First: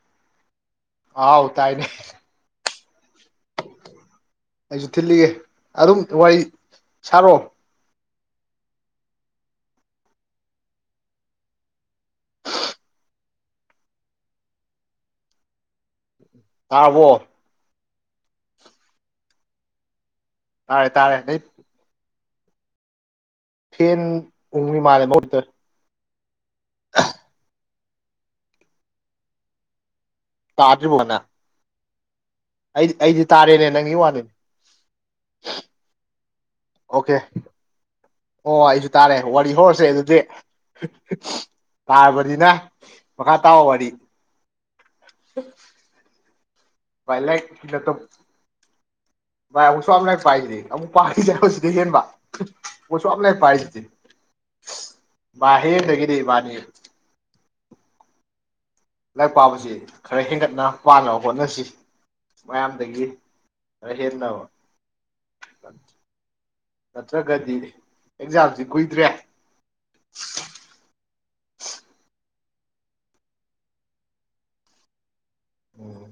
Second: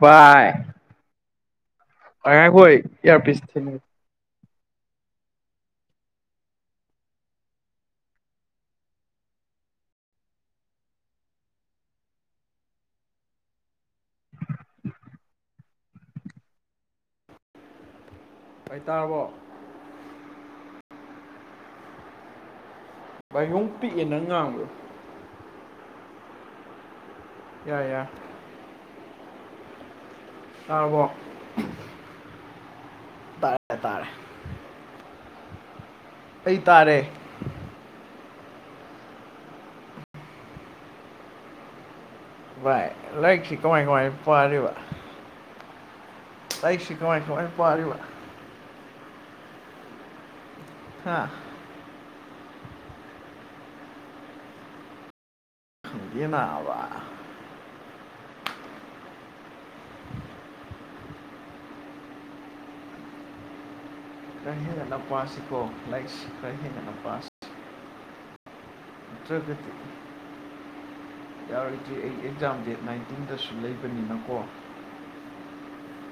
ꯄꯥꯏ꯫ ꯑꯥꯎ ꯇꯥꯏꯅꯦ ꯍꯣꯏ ꯉꯥꯏꯈꯣ ꯑꯩ ꯑꯌꯔꯄꯤꯁ꯫ ꯑꯩꯁꯨ ꯊꯤꯜꯂꯤꯒꯦ ꯑꯗꯨꯝ ꯋꯥꯔꯤ ꯁꯥꯔꯛꯑꯣ꯫ ꯇꯔꯥꯕꯣ꯫ ꯑꯣꯏꯇꯥꯔꯕꯣ꯫ ꯇꯥꯔꯦ ꯇꯥꯔꯦ ꯅꯩ꯫ ꯚꯥꯏ ꯌꯣꯡ ꯐꯦꯟ ꯄꯤꯛꯑꯦ ꯅꯪ ꯉꯥꯡꯕꯗꯣ ꯎꯂꯤ ꯃꯥꯔꯦꯇ꯫ ꯌꯥ ꯌꯥ꯫ ꯇꯥꯔꯕꯣ꯫ ꯇꯥꯗ꯭ꯔꯤꯕꯣꯅ ꯑꯩ ꯑꯩꯗꯤ ꯇꯥꯔꯦꯅꯦ ꯇꯥꯔꯦ ꯅꯪꯒꯤ ꯇꯥꯔꯦ ꯋꯥꯅꯤꯅꯦ꯫ ꯑꯩ ꯇꯥꯔꯦ꯫ ꯑꯣꯀꯦ ꯑꯣ ꯑꯩꯁꯨ ꯇꯥꯔꯦ ꯋꯥꯔꯤ ꯍꯧꯔꯁꯦ ꯑꯗꯨꯗꯤ꯫ ꯇꯥꯔꯕꯅꯤꯅ ꯚꯥꯏ ꯃꯈꯥ ꯂꯥꯏꯔꯤꯛꯁꯤ ꯇꯥꯕ ꯀꯃꯥꯏ ꯋꯥꯔꯤ꯫ ꯀꯃꯥꯏ ꯇꯏꯁꯨ ꯀ ꯚꯥꯏ ꯄꯥꯔ ꯌ ꯥꯏ ꯁꯣꯝꯅ ꯄꯥꯏꯗꯨꯛ ꯄꯥ ꯍꯥ ꯁꯤꯕ ꯎꯁꯣꯞꯂ ꯄꯥꯏꯖꯦꯗꯤ ꯍꯦ ꯈꯪꯗꯦ ꯂꯩꯦꯒꯗꯤꯕꯥꯅꯤ ꯅꯥꯕ ꯂꯥꯏꯔꯤꯛ ꯄꯥꯕꯁꯤ ꯈꯔ ꯍꯦꯟꯒꯠꯅ ꯄꯥꯅꯕ ꯍꯣꯠꯅꯁꯤ ꯃꯌꯥꯝꯗꯒꯤ ꯈꯔ ꯍꯦꯟꯅꯕ ꯈꯔ ꯍꯦꯟꯒꯠꯅ ꯄꯥꯁꯤꯀꯣ ꯂꯥꯏꯔꯤꯛꯁꯤ ꯈꯔ ꯍꯦꯟꯒꯠꯅ ꯅꯠꯇ꯭ꯔꯒꯗꯤ ꯑꯦꯛꯖꯥꯝꯁꯤ ꯀꯨꯏꯗ꯭ꯔꯦ ꯌꯥꯔꯤ ꯑꯦꯛꯖꯥꯝ ꯗꯦꯠ ꯅꯥꯏꯟꯇꯤꯟꯗꯁꯨ ꯂꯩꯕꯅꯤꯅꯀꯣ ꯎꯝ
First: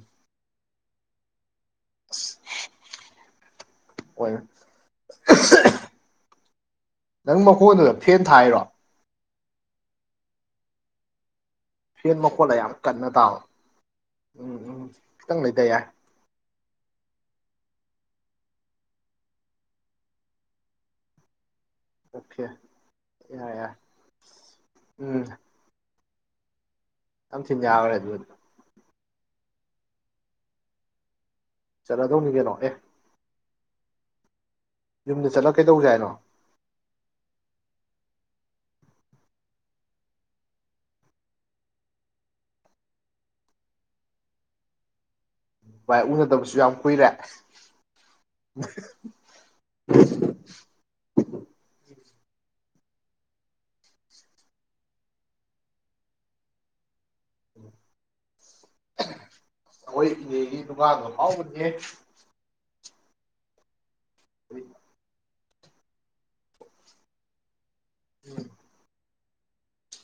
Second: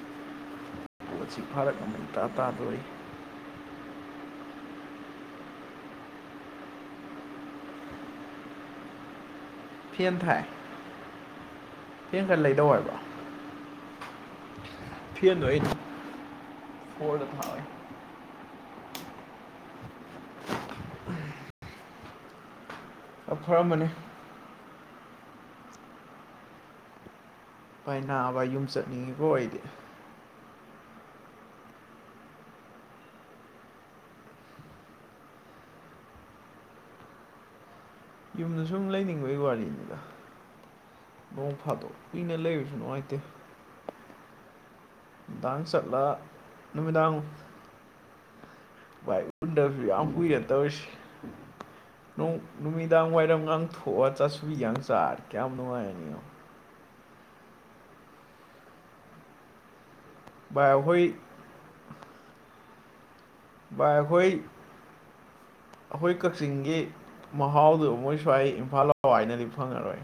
ꯣꯠ ꯑꯁꯤ ꯚꯥꯔꯠ ꯑꯃꯇꯥ ꯑꯁ ꯇꯥꯔꯣꯏ ꯅꯪ ꯃꯈꯣꯟꯗꯨꯗ ꯐꯦꯟ ꯊꯥꯏꯔꯣ ꯐꯦꯟ ꯊꯥꯏ ꯐꯦꯟ ꯈꯔ ꯃꯈꯣꯠꯂ ꯂꯩꯗꯧ ꯌꯥꯝ ꯍꯥꯏꯕ꯭ꯔꯣ ꯀꯟꯅ ꯇꯥꯑꯣ ꯎꯝ ꯎꯝ ꯈꯤꯇꯪ ꯂꯩꯇ ꯌꯥꯏ ꯍꯣ ꯊ ꯎꯝ ꯑꯣꯀꯦ ꯌꯥ ꯌꯥꯔ ꯎꯝ ꯌꯥꯝ ꯊꯤꯅ ꯌꯥꯈ꯭ꯔꯦ ꯄꯥꯏ ꯑꯗꯨꯗꯤ ꯕ ꯌꯨꯝ ꯆꯠꯅꯤꯡꯉꯤꯕ ꯑꯣꯏꯗꯤꯦ ꯆꯠꯂꯗꯧꯅꯤ ꯀꯩꯅꯣ ꯑꯦ ꯌꯨꯝꯗ ꯆꯠꯂ ꯀꯩꯗꯧꯁꯦ ꯍꯥꯏꯅꯣ ꯌꯨꯝꯗ ꯁꯨꯝ ꯂꯩꯅꯤꯡꯕꯒꯤ ꯋꯥꯔꯤꯅꯤꯗ ꯅꯣꯡ ꯐꯥꯗꯣꯛ ꯀꯨꯏꯅ ꯂꯩꯔꯁꯨ ꯅꯨꯡꯉꯥꯏꯇꯦ ꯃꯤꯗꯥꯡ ꯆꯠꯂ ꯚꯥꯏ ꯎꯅꯗꯕꯁꯨ ꯌꯥꯝ ꯀꯨꯏꯔꯦ ꯅꯨꯃꯤꯗꯥꯡ ꯚꯥꯏꯟꯗꯔꯌꯨ ꯌꯥꯝ ꯀꯨꯏꯌꯦꯅ ꯇꯧꯁꯤ ꯅꯨꯃꯤꯗꯥꯡ ꯋꯥꯏꯔꯝꯒꯥꯡ ꯊꯣꯛꯑ ꯆꯥꯁꯨꯕꯤꯒ ꯆꯥꯔꯦ ꯀꯌꯥꯝ ꯅꯨꯡꯉꯥꯏꯔꯅꯤ ꯑꯩꯈꯣꯏ ꯏꯅꯦꯒꯤ ꯚꯥꯏ ꯑꯩꯈꯣꯏ ꯀꯗꯣ ꯐꯥꯎꯕꯅꯦꯦ ꯕꯥꯏ ꯑꯩꯈꯣꯏ ꯑꯩꯈꯣꯏ ꯀꯛꯆꯤꯡꯒꯤ ꯃꯍꯥꯎꯗꯣ ꯃꯃꯣꯏ ꯁ꯭ꯋꯥꯏ ꯏꯝꯐꯥꯜ ꯂꯥꯎ ꯍꯥꯏꯅꯗꯤ ꯐꯪꯉꯔꯣꯏ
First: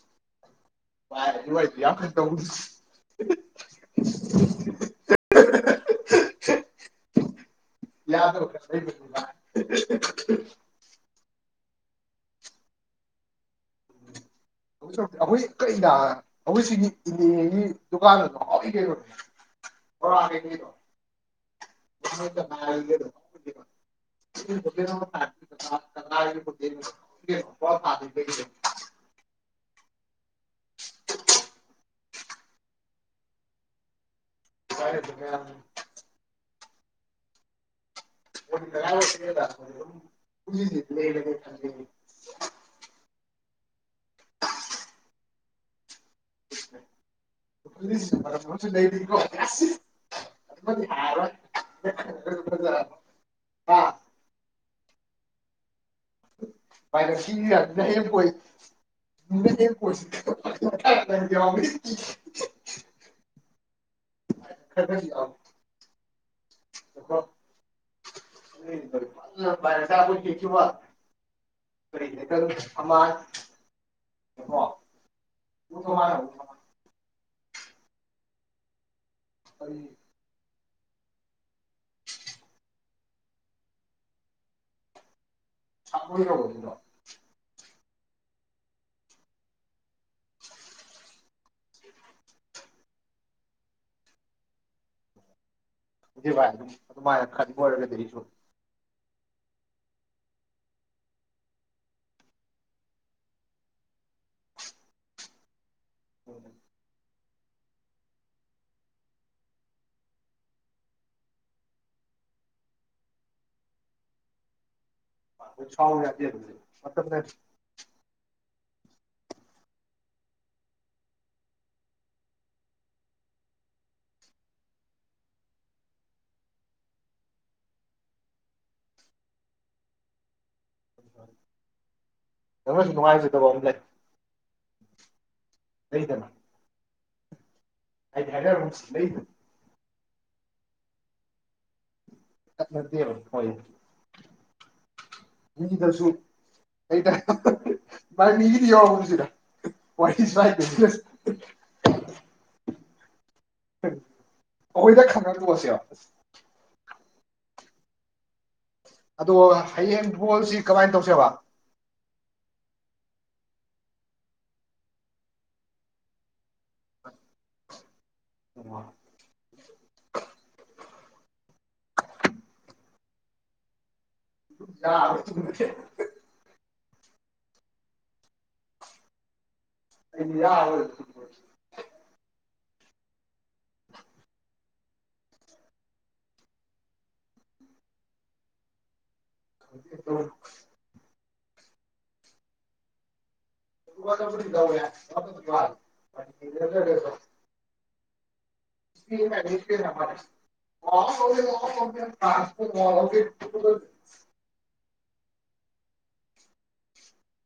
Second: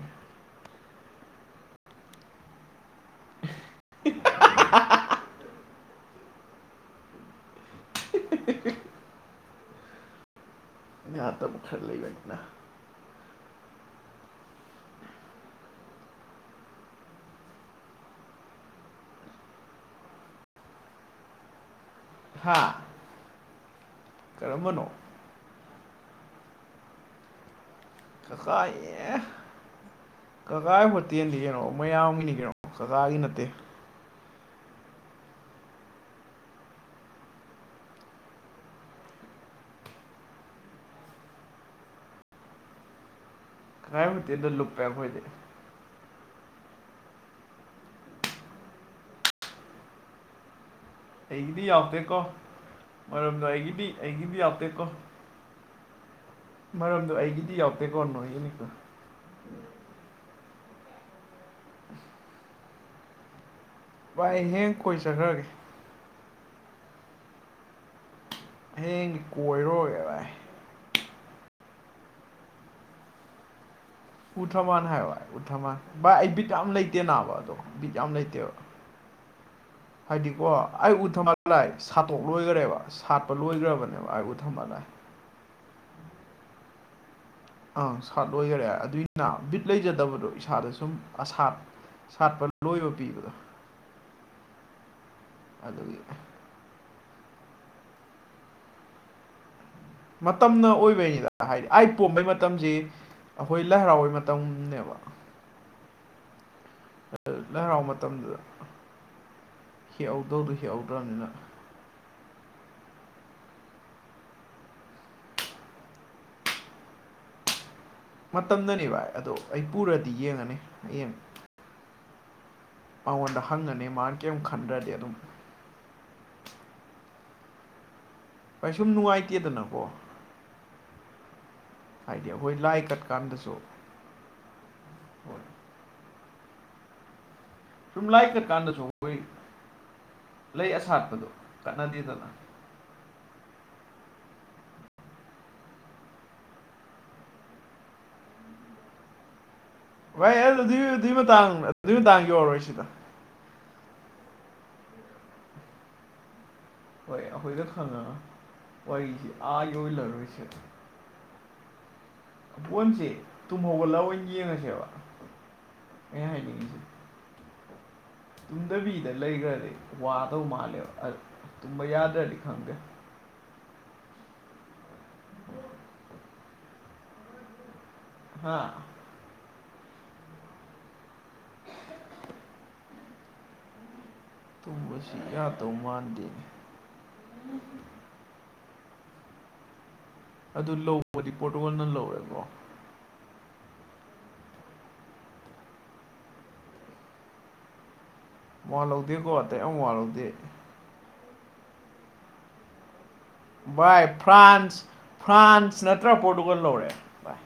ꯋꯥꯔ ꯏ ꯋꯥꯏꯗꯤꯦ ꯇ [unintelligible] [unintelligible] [unintelligible] ꯌꯥꯗ ꯅꯇꯕꯨ ꯈꯔ ꯂꯩꯒꯗꯅ [unintelligible] ꯁ ꯑꯩꯈꯣꯏ ꯀꯔꯤꯗ ꯑꯩꯈꯣꯏ ꯁꯤꯒꯤ ꯏꯅꯦꯒꯤ ꯗꯨꯀꯥꯟ ꯑꯗꯣ ꯍꯥꯎꯏ ꯀꯩꯣ ꯑꯣꯣ ꯍꯥ ꯀꯔꯝꯕꯅꯣ [unintelligible] ꯒꯤ ꯐ ꯀꯀꯥ [unintelligible] ꯑꯦ ꯀꯀꯥꯒꯤ ꯍꯣꯇꯦꯜꯗꯤ ꯀꯩꯅꯣ ꯃꯌꯥꯝꯒꯤꯅꯤ ꯀꯩꯅꯣ ꯀꯀꯥꯒꯤ ꯅꯠꯇꯦ ꯀꯥꯏ ꯀ [unintelligible] [unintelligible] [unintelligible] ꯀꯗꯥꯥꯏꯃꯨꯛꯇꯦꯗꯣ ꯂꯨꯞꯄꯦ ꯑꯩꯈꯣꯏꯗꯤ ꯀꯣ ꯑꯩꯒꯤꯗꯤ ꯌꯥꯇꯦꯀꯣ ꯃꯔꯝꯗ ꯑꯩꯒꯤꯗꯤ ꯑꯩꯒꯤꯗꯤ ꯌꯥꯇꯦꯀꯣ ꯃꯥꯏꯅ ꯁꯤ ꯌꯥꯝꯅ ꯍꯌꯦ ꯌꯥꯎꯗꯦꯀꯣ ꯀꯣꯏꯅ ꯅꯣꯏꯒꯤꯅꯤꯀꯣ ꯍꯌꯦ ꯀꯣꯏꯁꯤ [unintelligible] [unintelligible] ꯚꯏ ꯍꯌꯦ ꯀꯣꯏ ꯆꯈ꯭ꯔꯒꯦ ꯆ ꯀꯃ ꯍꯌꯦꯡꯗꯤ ꯀꯣꯏꯔꯨꯔꯒꯦ ꯚꯥꯏ [unintelligible] ꯐꯔꯤꯗꯇ ꯑꯃ [unintelligible] ꯀꯣ ꯎꯊꯃꯥꯟ ꯍꯥꯏ ꯚꯥꯏ ꯎꯊꯃꯥꯟ ꯎ ꯚꯥꯏ ꯀꯃꯥꯏꯅ ꯑꯩꯕꯤ ꯀꯝ ꯂꯩꯇꯦ ꯅꯥꯕ ꯕꯤꯠ ꯌꯥꯝ ꯂꯩꯇꯦꯕ ꯀꯔꯤ ꯍꯥꯏꯗꯤꯀꯣ ꯑꯩ ꯎ ꯊꯝꯃꯒ ꯂꯥꯏ ꯁꯥꯠꯇꯣꯛ ꯂꯣꯏꯈ꯭ꯔꯦꯕ ꯁꯥꯠꯄ ꯂꯣꯏꯈ꯭ꯔꯕꯅꯦꯕ ꯑꯩ ꯎ ꯊꯃ ꯂꯥꯏ ꯆꯔꯔꯣ ꯑꯪ ꯁꯥꯠ ꯂꯣꯏꯈꯔꯦ ꯑꯗꯨꯏꯅ ꯕꯤꯠ ꯂꯩꯖꯗꯕꯗꯣ ꯏꯁꯥꯗ ꯁꯨꯝ ꯑꯁꯥꯠ ꯁꯥꯠꯄ ꯂꯣꯏꯕ ꯄꯤꯕꯗꯣ ꯑꯗꯨ ꯑꯗꯨ ꯚꯥꯏ ꯑꯗꯨꯝ ꯑꯗꯨꯃꯥꯏꯅ ꯈꯗꯤ ꯑꯣꯏꯔꯒꯗꯤ ꯑꯩꯁꯨ ꯃꯇꯝꯅ ꯑꯣꯏꯕꯩꯅꯤꯗ ꯍꯥꯏꯗꯤ ꯑꯩ ꯄꯣꯝꯕꯩ ꯃꯇꯝꯁꯤ ꯑꯩꯈꯣꯏ ꯂꯥꯏ ꯍꯔꯥꯎꯕꯩ ꯃꯇꯝꯅꯦꯕ ꯍꯝ ꯂꯔꯥꯎ ꯃꯇꯝꯗꯨꯗ ꯍꯤꯍꯧꯗꯧꯗꯣ ꯍꯦꯛ ꯌꯥꯧꯗ꯭ꯔꯅꯤꯅ ꯑꯣ ꯌꯥꯗ ꯑꯗꯨ ꯃ ꯐ ꯃꯇꯝꯗꯅꯤ ꯚꯥꯏ ꯑꯗꯣ ꯑꯩ ꯄꯨꯔꯗꯤ ꯌꯦꯡꯉꯅꯤ ꯍꯌꯦꯡ ꯃꯉꯣꯟꯗ ꯍꯪꯉꯅꯤ ꯃꯥꯅ ꯀꯔꯤꯝ ꯈꯟꯗ꯭ꯔꯗꯤ ꯑꯗꯨꯝ ꯑꯩꯩꯁꯨꯝ ꯅꯨꯡꯉꯥꯏꯇꯦꯗꯅꯀꯣ ꯍꯥꯏꯗꯤ ꯑꯩꯈꯣꯏ ꯂꯥꯏ ꯅꯪꯅꯁꯨ ꯅꯨꯡꯉꯥꯏꯖꯗꯕ ꯀꯠꯀꯥꯟꯗꯁꯨ ꯑꯃ ꯂꯩ ꯍꯣꯏ ꯗꯅ ꯁꯨꯝ ꯂꯥꯏ ꯀꯛ ꯀꯥꯟꯗꯁꯨ ꯑꯩꯈꯣꯏ ꯂꯩꯗꯅ ꯂꯩ ꯑꯁꯥꯠꯄꯗꯣ ꯀꯠꯅꯗꯦꯗꯅ ꯅ ꯍꯣꯏ ꯃꯤꯗꯁꯨ ꯚꯥꯏ ꯃꯤꯒꯤꯗꯤ ꯌꯥꯎꯁꯤꯔ [unintelligible] ꯚꯥꯏ ꯑꯗꯨꯏ ꯑꯗꯨꯏ ꯃꯇꯥꯡ ꯑꯗꯨꯏ ꯃꯇꯥꯡꯒꯤ ꯌꯥꯎꯔꯔꯣꯏ ꯁꯤꯗ ꯑꯣꯏꯗ ꯈꯪ ꯒ ꯇꯣꯛꯑꯁꯤꯂꯣ ꯍꯣꯏ ꯑꯩꯈꯣꯏꯒ ꯈꯪꯉꯒ ꯋꯥꯔꯤꯁꯤ ꯑꯗꯣ ꯑꯥ ꯍꯌꯦꯡ ꯌꯧꯍꯜꯂꯔꯣꯏꯁꯤꯗ ꯕꯣꯜꯁꯤ ꯀꯃꯥꯏꯅ ꯇꯧꯁꯦꯕ ꯄꯣꯟꯁꯦ ꯇꯨꯝꯍꯒꯠꯂꯑꯣ ꯌꯦꯡꯉꯁꯦꯕ ꯑꯩꯅ ꯍꯥꯏꯅꯤꯡꯉꯁꯤ ꯇꯨꯝꯗꯕꯤꯗ ꯂꯩꯈ꯭ꯔꯗꯤ ꯋꯥꯗꯧ ꯃꯥꯜꯂꯦꯕ ꯇꯨꯝꯕ ꯌꯥꯗ꯭ꯔꯗꯤ ꯈꯪꯗꯦ ꯌꯥ ꯍꯥꯥ ꯑꯗꯤ ꯌꯔꯣꯏꯕ ꯇꯨꯝꯕꯁꯤ ꯌꯥꯗꯧ ꯃꯥꯟꯗꯦ ꯎ ꯕꯣꯜꯗꯥ ꯄꯣꯔꯠꯇꯨ ꯒꯜ ꯅ ꯂꯧꯔꯦꯀꯣ [unintelligible] ꯋꯥ ꯂꯧꯗꯦꯀꯣ ꯑꯇꯩ ꯑꯃ ꯋꯥ ꯂꯧꯗꯦ [unintelligible] ꯚꯏ ꯐ꯭ꯔꯥꯟꯁ ꯐ꯭ꯔꯥꯟꯁ ꯅꯠꯇ꯭ꯔ ꯄꯣꯔꯇꯨꯒꯜ ꯂꯧꯔꯦ ꯚꯥꯏ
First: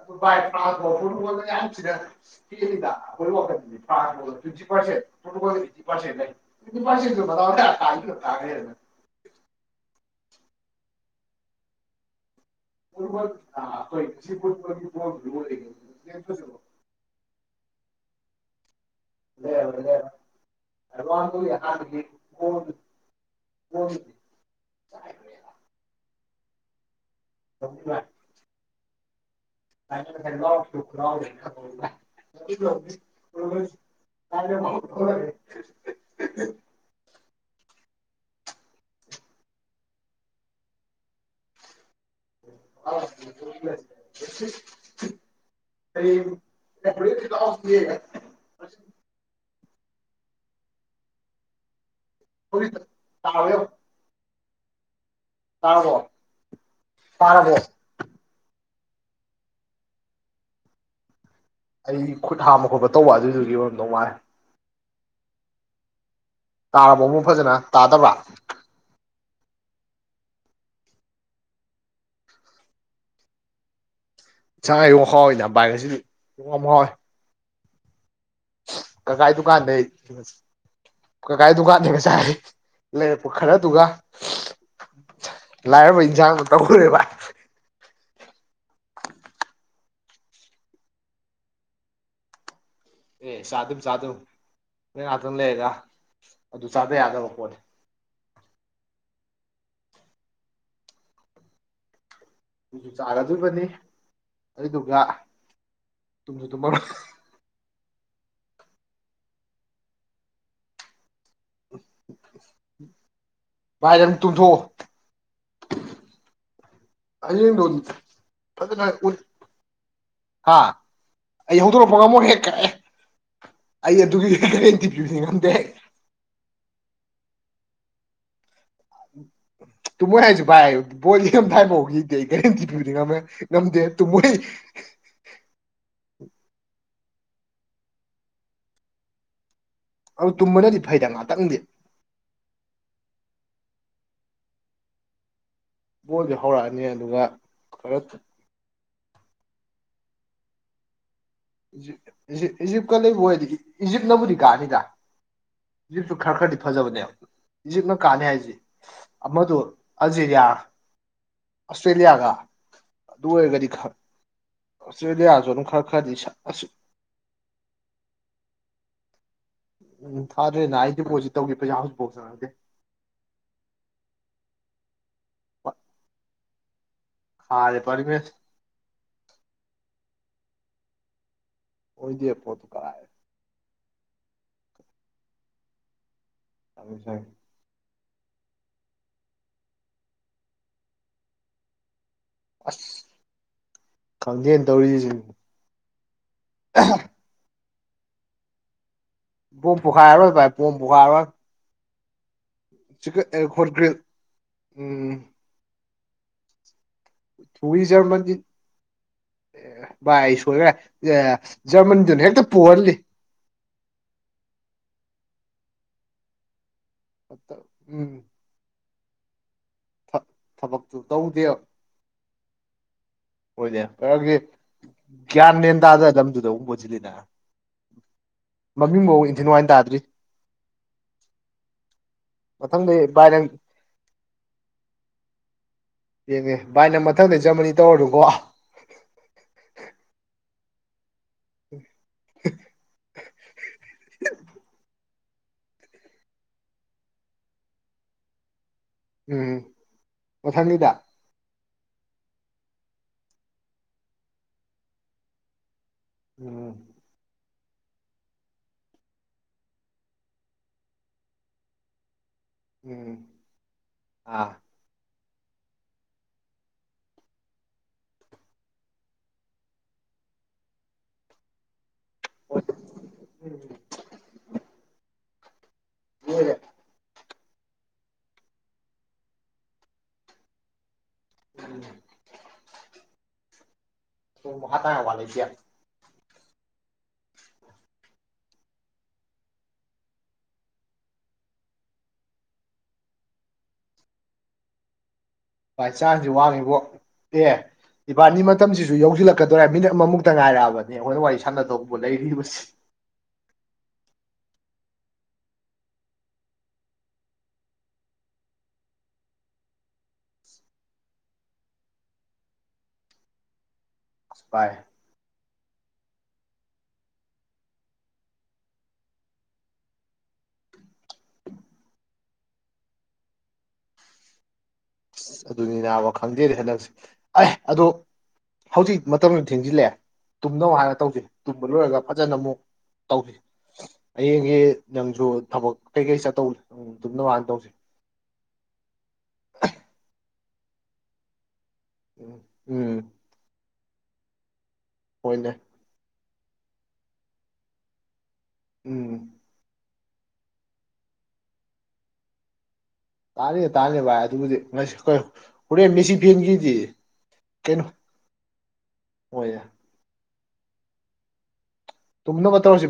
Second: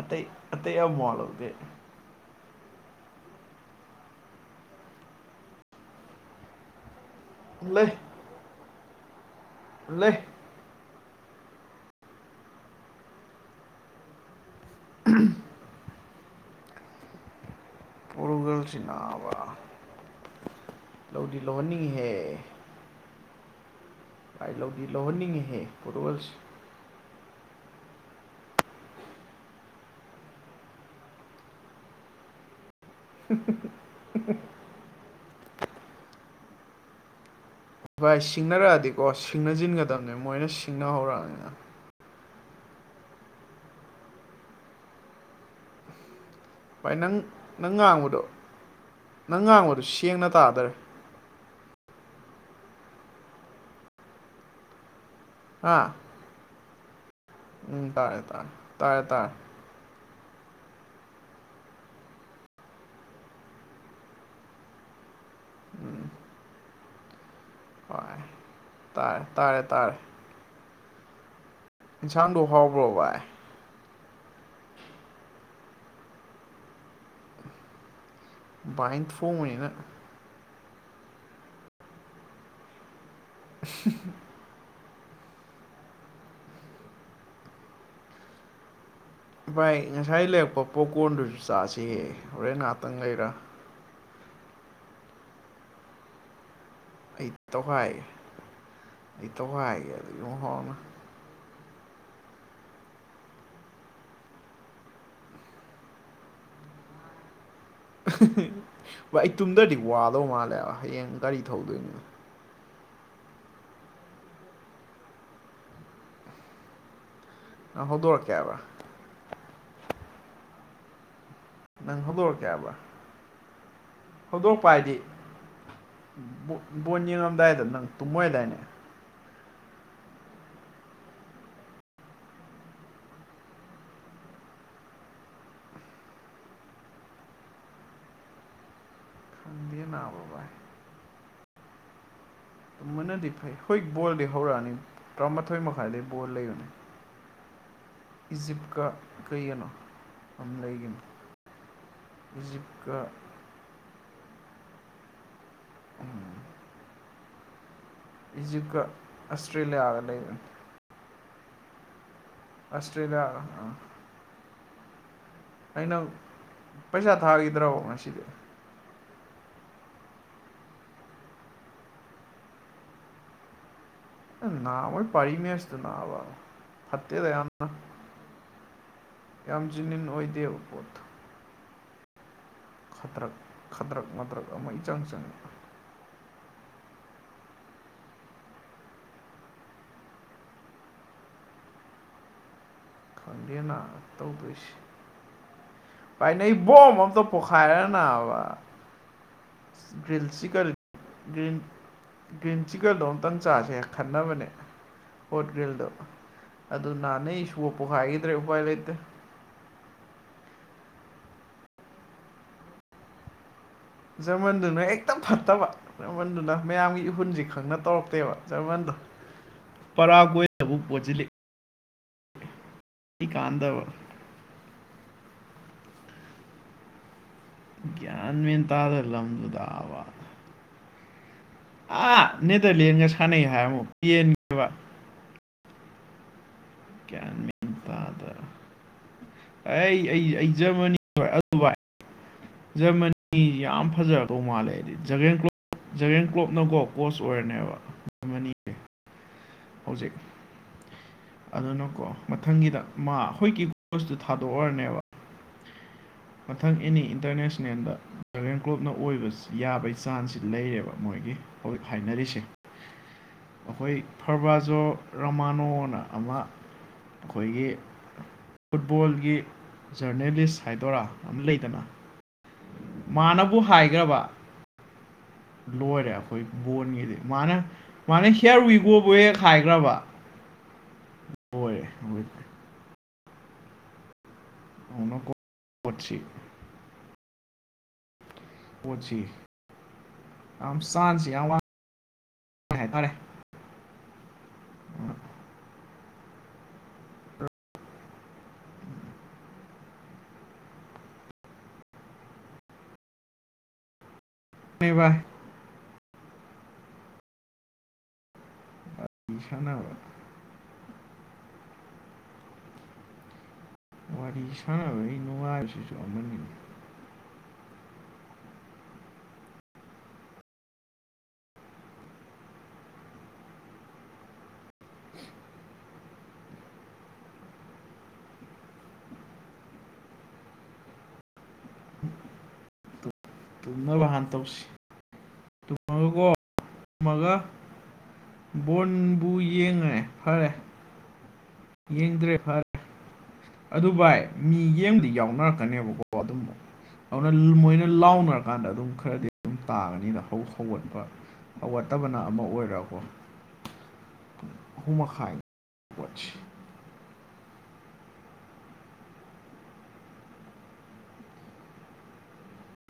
ꯑꯇꯩ ꯥꯏ ꯑꯇꯩ ꯇꯥꯟꯄ ꯑꯃ ꯋꯥ ꯐꯨꯠꯕꯣꯜꯗ ꯂꯧꯗꯦ ꯌꯥꯁꯤꯔ [unintelligible] ꯃ ꯇꯥꯏ ꯂꯩ ꯇꯥꯉꯦ ꯍꯥꯏꯦ ꯄꯂꯦ [unintelligible] ꯎꯝ ꯌꯦ ꯊꯁꯨꯕꯣ [unintelligible] ꯄꯨꯔꯨꯒꯜ ꯂꯩꯔꯔꯣꯏ ꯂꯧꯗꯤ ꯔꯣꯅꯥꯜꯗꯣꯒꯤ ꯑꯍꯥꯟꯕꯒꯤ ꯂꯨꯍꯟꯅꯤꯡꯍꯦ ꯒꯣꯜꯗꯨ ꯒꯣꯜꯗꯨꯗꯤ ꯂꯧꯗꯤ ꯂꯧꯍꯟꯅꯤꯡꯉꯤꯍꯦ ꯄꯨꯨꯦꯜꯁꯦ ꯑ ꯀꯈ꯭ꯔ [inaudible] [unintelligible] ꯀꯦ [inaudible] ꯚꯥꯏ ꯁꯤꯡꯅꯔꯛꯑꯗꯤꯀꯣ ꯁꯤꯡꯅꯁꯤꯟꯒꯗꯝꯕꯅꯦ ꯃꯣꯏꯅ ꯁꯤꯡꯅꯍꯧꯔꯛꯑꯅꯤꯅ [inaudible] ꯚꯥꯏ ꯅꯪ ꯅꯪ ꯉꯥꯡꯕꯗꯣ ꯅꯪ ꯉꯥꯡꯕꯗ ꯑꯗꯨ ꯁꯦꯡꯅ ꯇꯥꯗꯔ ꯇꯕꯔ ꯍꯥ ꯇꯥꯔꯕꯣ ꯎꯝ ꯇꯥꯏꯔꯦ ꯇꯔꯦ ꯇꯔꯦ ꯑꯩ ꯈꯨꯠ ꯍꯥꯝꯕ ꯈꯣꯠꯄ ꯇꯧꯕ ꯑꯗꯨꯏꯗꯨꯒꯤ ꯑꯣꯏꯔꯝꯗꯨ ꯃꯥꯟꯂꯦ ꯇꯥꯔꯕ ꯑꯃꯛ ꯐꯖꯅ ꯇꯥꯗꯕ꯭ꯔꯥ ꯍꯣꯏ ꯇꯥꯔꯦ ꯇꯥꯔꯦ ꯇꯥꯔꯦ ꯏꯟꯁꯥꯟꯗꯣ ꯍꯥꯎꯕ꯭ꯔꯣ ꯕꯥꯏ ꯁꯉ ꯌꯦ ꯍꯥꯎꯋꯤꯗ ꯕꯥꯏꯁꯤꯗꯤ ꯌꯦ ꯍꯥꯎꯋꯦ ꯚꯥꯏꯅ ꯀꯀꯥꯒꯤ ꯊꯣꯡꯕꯅꯤꯅ ꯗꯨꯀꯥꯟꯗꯩ ꯀꯀꯥꯒꯤ ꯗꯨꯀꯥꯟꯗꯒꯤ ꯆꯥꯏ ꯂꯩꯔꯛꯄ ꯈꯔꯗꯨꯒ ꯂꯥꯏꯔꯕ ꯏꯟꯁꯥꯡꯗꯨ ꯇꯧꯈꯔꯦ ꯕꯥꯏ ꯚꯥꯏ ꯉꯁꯥꯏ ꯂꯩꯔꯛꯄ ꯄꯣꯞꯀꯣꯔꯟꯗꯨꯁꯨ ꯆꯥꯁꯦ ꯍꯣꯔꯦꯟ ꯉꯍ ꯑꯦ ꯆꯥ ꯑꯗꯨꯝ ꯆ ꯅꯪꯅꯥꯛ ꯑꯗꯨ ꯂꯩꯔ ꯑꯗꯨ ꯆꯥꯗ ꯌꯥꯗꯕ ꯄꯣꯠ ꯑꯩꯇꯣꯏ ꯌꯨꯝꯍ ꯑꯗꯨꯁꯨ ꯆꯥꯒꯗꯕꯅꯤ ꯑꯗꯨꯗꯨꯒ ꯇꯁꯨ ꯇꯨꯃꯔꯣꯏ ꯚꯥꯏ ꯑꯩ ꯇꯨꯝꯗ꯭ꯔꯗꯤ ꯋꯥꯗꯧ ꯃꯥꯜꯂꯦꯕ ꯍꯌꯦꯡ ꯒꯥꯔꯤ ꯊꯧꯗꯣꯏꯅꯤꯅ ꯚꯥꯏ ꯅꯪ ꯇꯨꯝꯊꯣꯛꯑꯣ ꯍꯌꯦꯡꯗꯣ ꯅꯪ ꯍꯧꯗꯣꯔꯛꯀꯦ ꯍꯥꯏꯕ꯭ꯔꯥ ꯐꯖꯅ ꯎꯠ ꯍ ꯑꯩ ꯍꯧꯗꯣꯔꯛꯄ ꯅꯪ ꯉꯝꯃꯣꯏ ꯍꯦꯛ ꯍꯧꯗꯣꯔꯛꯀꯦ ꯀꯥꯏꯑꯦ ꯍꯥꯏꯕ꯭ꯔꯥ ꯑꯩ ꯍꯧꯗꯣꯔꯛꯄ ꯑꯗꯨꯒꯤꯟ ꯇꯤ ꯄꯌꯨꯗꯤ ꯉꯝꯗꯦ ꯉꯝꯗ ꯍꯥꯏꯗꯪ ꯇꯨꯝꯃꯗ ꯍꯥꯏꯅꯦ ꯇꯨꯝꯃꯣꯏ ꯍꯥꯏꯁꯨ ꯚꯥꯏ ꯕꯣꯏ ꯏꯝ ꯊ ꯍꯥꯏꯕꯈꯤꯗꯦ ꯑꯩ ꯒꯦꯔꯦꯟꯇꯤ ꯄꯤꯕꯗꯤ ꯉꯝꯃꯦ ꯉꯝꯗꯦ ꯇꯨꯝꯃꯣꯏ ꯎ ꯈꯪꯗꯦ ꯅꯥꯕ ꯑꯗꯨ ꯚꯥꯏ ꯇꯨꯝꯕꯅꯗꯤ ꯐꯩꯗ ꯉꯥꯛꯇꯪꯗꯦ ꯃꯅꯗꯤ ꯐꯥꯏ ꯍꯣꯏ ꯒꯜꯗꯤ ꯍꯧꯔꯛꯑꯅꯤ ꯑꯊꯣꯏ ꯃꯈꯥꯏꯗꯩ ꯕꯣꯔ ꯕꯣꯜꯗꯤ ꯂꯩꯕꯅꯤ ꯍꯧꯔꯛꯑꯅꯤ ꯑꯗꯨꯒ ꯈꯔ ꯏꯖꯤꯞꯀ ꯀꯩꯒꯅꯣ ꯑꯗꯨꯝ ꯂꯩꯒꯅꯤ ꯏꯖꯤꯞꯀ ꯂꯩꯕꯨ ꯑꯣꯏ ꯑꯗꯒꯤ ꯏꯖꯤꯞꯅꯕꯨꯗꯤ ꯀꯥꯅꯤꯗ ꯍꯧꯖꯤꯛꯁꯨ ꯈꯔ ꯈꯔꯗꯤ ꯐꯖꯕꯅꯦ ꯏꯖꯤꯞꯅ ꯀꯥꯜꯂꯤ ꯍꯥꯏꯁꯦ ꯏꯖꯤꯞꯀ ꯑꯃꯗꯨ ꯑꯁꯇ꯭ꯔꯦꯂꯤꯌꯥꯒ ꯂꯩꯕꯅꯤ ꯑꯜꯖꯤꯔꯤꯌꯥ ꯑꯁꯇ꯭ꯔꯦꯂꯤꯌꯥꯒ ꯑꯁꯇ꯭ꯔꯦꯂꯤꯌꯥ ꯑ ꯑꯣꯁꯇ꯭ꯔꯦꯂꯤꯌꯥꯌꯥ ꯍꯥꯏꯖꯣꯅ ꯈꯔ ꯈꯔꯗꯤꯁ ꯄꯩꯁꯥ ꯊꯥꯈꯤꯗ꯭ꯔꯣ ꯉꯁꯤꯗꯤ ꯎꯝ ꯊꯥꯗꯦ ꯅ ꯑꯩꯗꯤ ꯄꯣꯠꯁꯤ ꯇꯧꯒꯦ ꯄꯩꯁꯥ ꯍꯧꯖꯤꯛ ꯐꯥꯎ ꯆꯔꯒꯦ ꯅꯑꯣꯏ ꯄꯔꯤꯃꯦꯁ ꯅꯅꯥꯕ ꯐꯠꯇꯦꯗ ꯌꯥꯅ ꯊꯥꯁꯦ ꯄꯔꯃꯦꯁ ꯌꯥꯝ ꯖꯅꯤꯟ ꯑꯣꯏꯗꯦꯕ ꯄꯣꯠ ꯑꯣꯏꯗꯤ ꯄꯣꯠꯇ ꯈꯗ꯭ꯔꯛ ꯈꯗ꯭ꯔꯛ ꯃꯗ꯭ꯔꯛ ꯑꯃ ꯏꯆꯪ ꯆꯪꯉꯤ ꯑꯗꯨꯁꯥꯏ ꯑꯁ ꯈꯪꯗ ꯈꯪꯗꯦꯅ ꯇꯧꯁ ꯇꯧꯔꯤꯁꯤꯡ ꯄꯥꯏꯅꯣꯝ ꯄꯣ ꯐꯔꯅ ꯑꯋꯥ ꯄꯣꯝ ꯄꯨꯈꯥꯔꯣꯏ ꯚꯥꯏ ꯄꯣꯝ ꯄꯨꯈꯥꯔꯣꯏ ꯒ꯭ꯔꯤꯟ ꯒ꯭ꯔꯤꯟ ꯆꯤꯛꯀꯟꯗꯣ ꯑꯨꯇꯪ ꯆꯥꯁꯦ ꯍꯦꯛ ꯒ꯭ꯔꯤꯜ ꯈꯟꯅꯕꯅꯦ ꯎꯝ ꯑꯣꯠ ꯒ꯭ꯔꯤꯜꯗꯣ ꯑꯗꯨ ꯅꯥꯟꯅꯩ ꯑꯩ ꯊꯨꯏ ꯁꯄꯨ ꯖꯔꯃꯟꯗꯤ ꯍꯥꯏꯈꯤꯗ꯭ꯔꯦ ꯎꯄꯥꯏ ꯂꯩꯇꯦ ꯈ꯭ꯔꯦ ꯖꯔꯃꯟꯗꯨꯅ ꯍꯦꯛꯇ ꯄꯨꯍꯜꯂꯤ ꯖꯃꯟꯗꯨꯅ ꯑꯦꯛꯇꯝ ꯐꯠꯇꯕ ꯖꯃꯟꯗꯨꯅ ꯃꯌꯥꯝꯒꯤ ꯏꯍꯨꯟꯁꯤ ꯈꯪꯅ ꯎꯝ ꯇꯧꯔꯛꯇꯦꯕ ꯖꯔꯃꯟꯗꯣ ꯄꯔꯥꯒꯣꯏ ꯍꯥꯏꯕꯨ ꯊꯕꯛꯇꯨ ꯄꯣꯠꯆꯂꯤ ꯇꯧꯗꯦꯕ ꯍꯣꯏꯅꯦ ꯀꯗꯤ ꯒ꯭ꯌꯥꯟ ꯂꯦꯟ ꯇꯥꯗꯅ ꯂꯝꯗꯨꯗ ꯑꯃꯨꯛ ꯄꯨꯁꯤꯜꯂꯤꯅ ꯒ꯭ꯌꯥꯟ ꯃꯦꯟ ꯇꯥꯗ ꯂꯝꯗꯨꯗ ꯅꯨꯡꯉꯥꯏꯅ ꯇꯥꯗ꯭ꯔꯤ ꯑꯋꯥ ꯑ ꯃꯊꯪꯗꯩ ꯅꯦꯗꯔꯂꯦꯟꯒ ꯚꯥꯏ ꯁꯅꯩ ꯅꯪ ꯍꯃꯣ ꯄ ꯑꯦꯟꯒꯕ ꯌꯦꯡꯅꯦ ꯚꯥꯏꯅ ꯃꯊꯪꯗ ꯃꯦꯟ ꯖꯃꯅꯤ ꯇꯧꯔꯅꯨꯀꯣ ꯇꯥꯗ ꯑꯩ ꯑꯩ ꯖꯔꯃꯅꯤ ꯗꯨꯕꯥꯏ ꯖꯔꯃꯅꯤꯁꯤ ꯌꯥꯝ ꯐꯖꯕ ꯀꯧ ꯃꯥꯜꯂꯦꯗꯤ ꯖꯒꯦꯟ ꯀ꯭ꯂꯣꯞ ꯖꯒꯦꯟ ꯀ꯭ꯂꯣꯞꯅꯀꯣ ꯀꯣꯁ ꯑꯣꯏꯔꯅꯦꯕꯃꯅꯤꯁꯦ ꯎꯝ ꯑꯣꯊꯪꯅꯤꯗ ꯑꯗꯨꯅꯀꯣ ꯃꯊꯪꯒꯤꯗ ꯃꯥ ꯍꯈꯣꯏ ꯀꯤꯀꯁꯇꯨ ꯊꯥꯗꯣꯛꯑꯔꯅꯦꯕ ꯎꯝ ꯃꯊꯪ ꯑꯦꯅꯤ ꯏꯟꯇꯔꯅꯦꯁꯅꯦ ꯁꯅꯦꯟꯗ ꯗ꯭ꯔꯒꯦꯟ ꯀ꯭ꯂꯣꯞꯅ ꯑꯣꯏꯕ ꯌꯥꯕꯒꯤ ꯆꯥꯟꯁꯁꯤ ꯂꯩꯔꯦꯕ ꯃꯣꯏꯒꯤ ꯍꯧꯖꯤꯛ ꯍꯥꯏꯅꯔꯤꯁꯦ ꯎꯝ ꯑꯩꯈꯣꯏ ꯑꯥ ꯐꯔꯕꯥꯖꯣ ꯔꯃꯥꯅꯣꯅ ꯑꯃ ꯑꯩꯈꯣꯏꯒꯤ ꯐꯨꯠꯕꯣꯜꯒꯤ ꯖꯔꯅꯦꯂꯤꯁ ꯍꯥꯏꯗꯣꯏꯔꯥ ꯂꯩꯗꯅ ꯃꯥꯅꯕꯨ ꯍꯥꯏꯈ꯭ꯔꯕ ꯂꯣꯏꯔꯦ ꯑꯩꯈꯣꯏ ꯕꯣꯟꯒꯤꯗꯤ ꯃꯥꯅꯦ ꯃꯥꯅꯦ ꯍꯦꯌꯥꯔ ꯎꯏꯒꯣꯕ ꯈꯥꯏꯈ꯭ꯔꯕ ꯍꯣꯏꯦ ꯑꯣꯏꯣꯏ ꯋꯥ ꯇꯋꯥꯦ ꯑꯃꯨꯛꯅ ꯀꯌꯥ ꯀꯣꯠꯁꯤ ꯑꯣ ꯑ ꯁꯁꯤ ꯑ ꯋꯥ ꯍꯥꯏ ꯇꯔꯦ ꯕꯥꯏ ꯆꯥꯟꯁꯁꯨ ꯋꯥꯡꯉꯦꯕꯣ ꯑꯦ ꯏꯕꯥꯅꯤ ꯃꯇꯝꯁꯤꯁꯨ ꯌꯧꯁꯤꯜꯂꯛꯀꯗꯣꯏꯔ ꯃꯤꯅꯤꯠ ꯑꯃꯃꯨꯛꯇ ꯉꯥꯏꯔꯛꯑꯕꯅꯦ ꯑꯩꯈꯣꯏꯅ ꯋꯥꯔꯤ ꯁꯥꯟꯅꯗꯧꯕ ꯂꯩꯔꯤꯕꯁꯤ [inaudible] ꯕꯥꯏ ꯁꯅ ꯑꯁ ꯋꯥꯔꯤꯔꯤ ꯚꯥꯏ ꯁꯅꯔ ꯅꯨꯡꯉ ꯍꯥꯏꯁꯨꯁꯨ ꯑꯃꯅꯤꯅꯤꯅꯤ ꯑꯁ ꯑꯗꯨꯅꯤ ꯅꯥꯕ ꯈꯪꯗꯦꯗꯤ ꯍꯟꯗꯛꯁꯦ ꯑꯦ ꯑꯗꯣ ꯍꯧꯖꯤꯛ ꯃꯇꯝꯗꯨ ꯊꯦꯡꯖꯤꯜꯂꯛꯑꯦ ꯇꯨꯝꯅꯧ ꯍꯥꯏꯔ ꯇꯧꯁꯦ ꯇꯨꯝꯕ ꯂꯣꯏꯔꯒ ꯐꯖꯅ ꯑꯃꯨꯛ ꯇꯧꯁꯤ ꯇꯨꯝꯅꯕ ꯍꯥꯟꯅ ꯍꯌꯦꯡꯁ ꯇꯧꯁꯤ ꯅꯪꯁꯨ ꯊꯕꯛ ꯀꯩꯀꯩ ꯇꯨꯝꯃꯒꯀꯣ ꯆꯠꯇꯧꯕ ꯑꯗꯨꯝꯗ ꯃꯥꯅ ꯇꯧꯁꯤ ꯕꯣꯔꯕꯨ ꯌꯦꯡꯉꯦ ꯐꯔꯦ ꯌꯦꯡꯗ꯭ꯔꯦ ꯎꯝ ꯐꯔꯦ ꯎꯝ ꯑꯗꯨ ꯚꯥꯏ ꯃꯤ ꯌꯦꯡꯕꯗꯤ ꯍꯣꯏꯅꯦ ꯌꯥꯎꯅꯔꯛꯀꯅꯦꯕꯀꯣ ꯑꯗꯨꯝ ꯑꯗꯨꯅ ꯃꯣꯏꯅ ꯂꯥꯎꯅꯔꯛ ꯀꯥꯟꯗ ꯑꯗꯨꯝ ꯎꯝ ꯈꯔꯗꯤ ꯑꯗꯨꯝ ꯇꯥꯡꯉꯅꯤꯅ ꯍꯧꯒꯠꯄ ꯍꯧꯒꯠꯇꯕꯅ ꯑꯃ ꯑꯣꯏꯔꯣ ꯇꯥꯅꯤ ꯇꯥꯅꯤ ꯚꯥꯏ ꯑꯗꯨꯕꯨꯗꯤ ꯉ ꯍꯣꯔꯦꯟ ꯃꯦꯁꯤ ꯐꯦꯟꯒꯤꯗꯤ ꯀꯩꯅꯣ ꯑꯣꯏ ꯌꯥ ꯇꯨꯝꯅ ꯀꯇꯥꯔꯁꯤ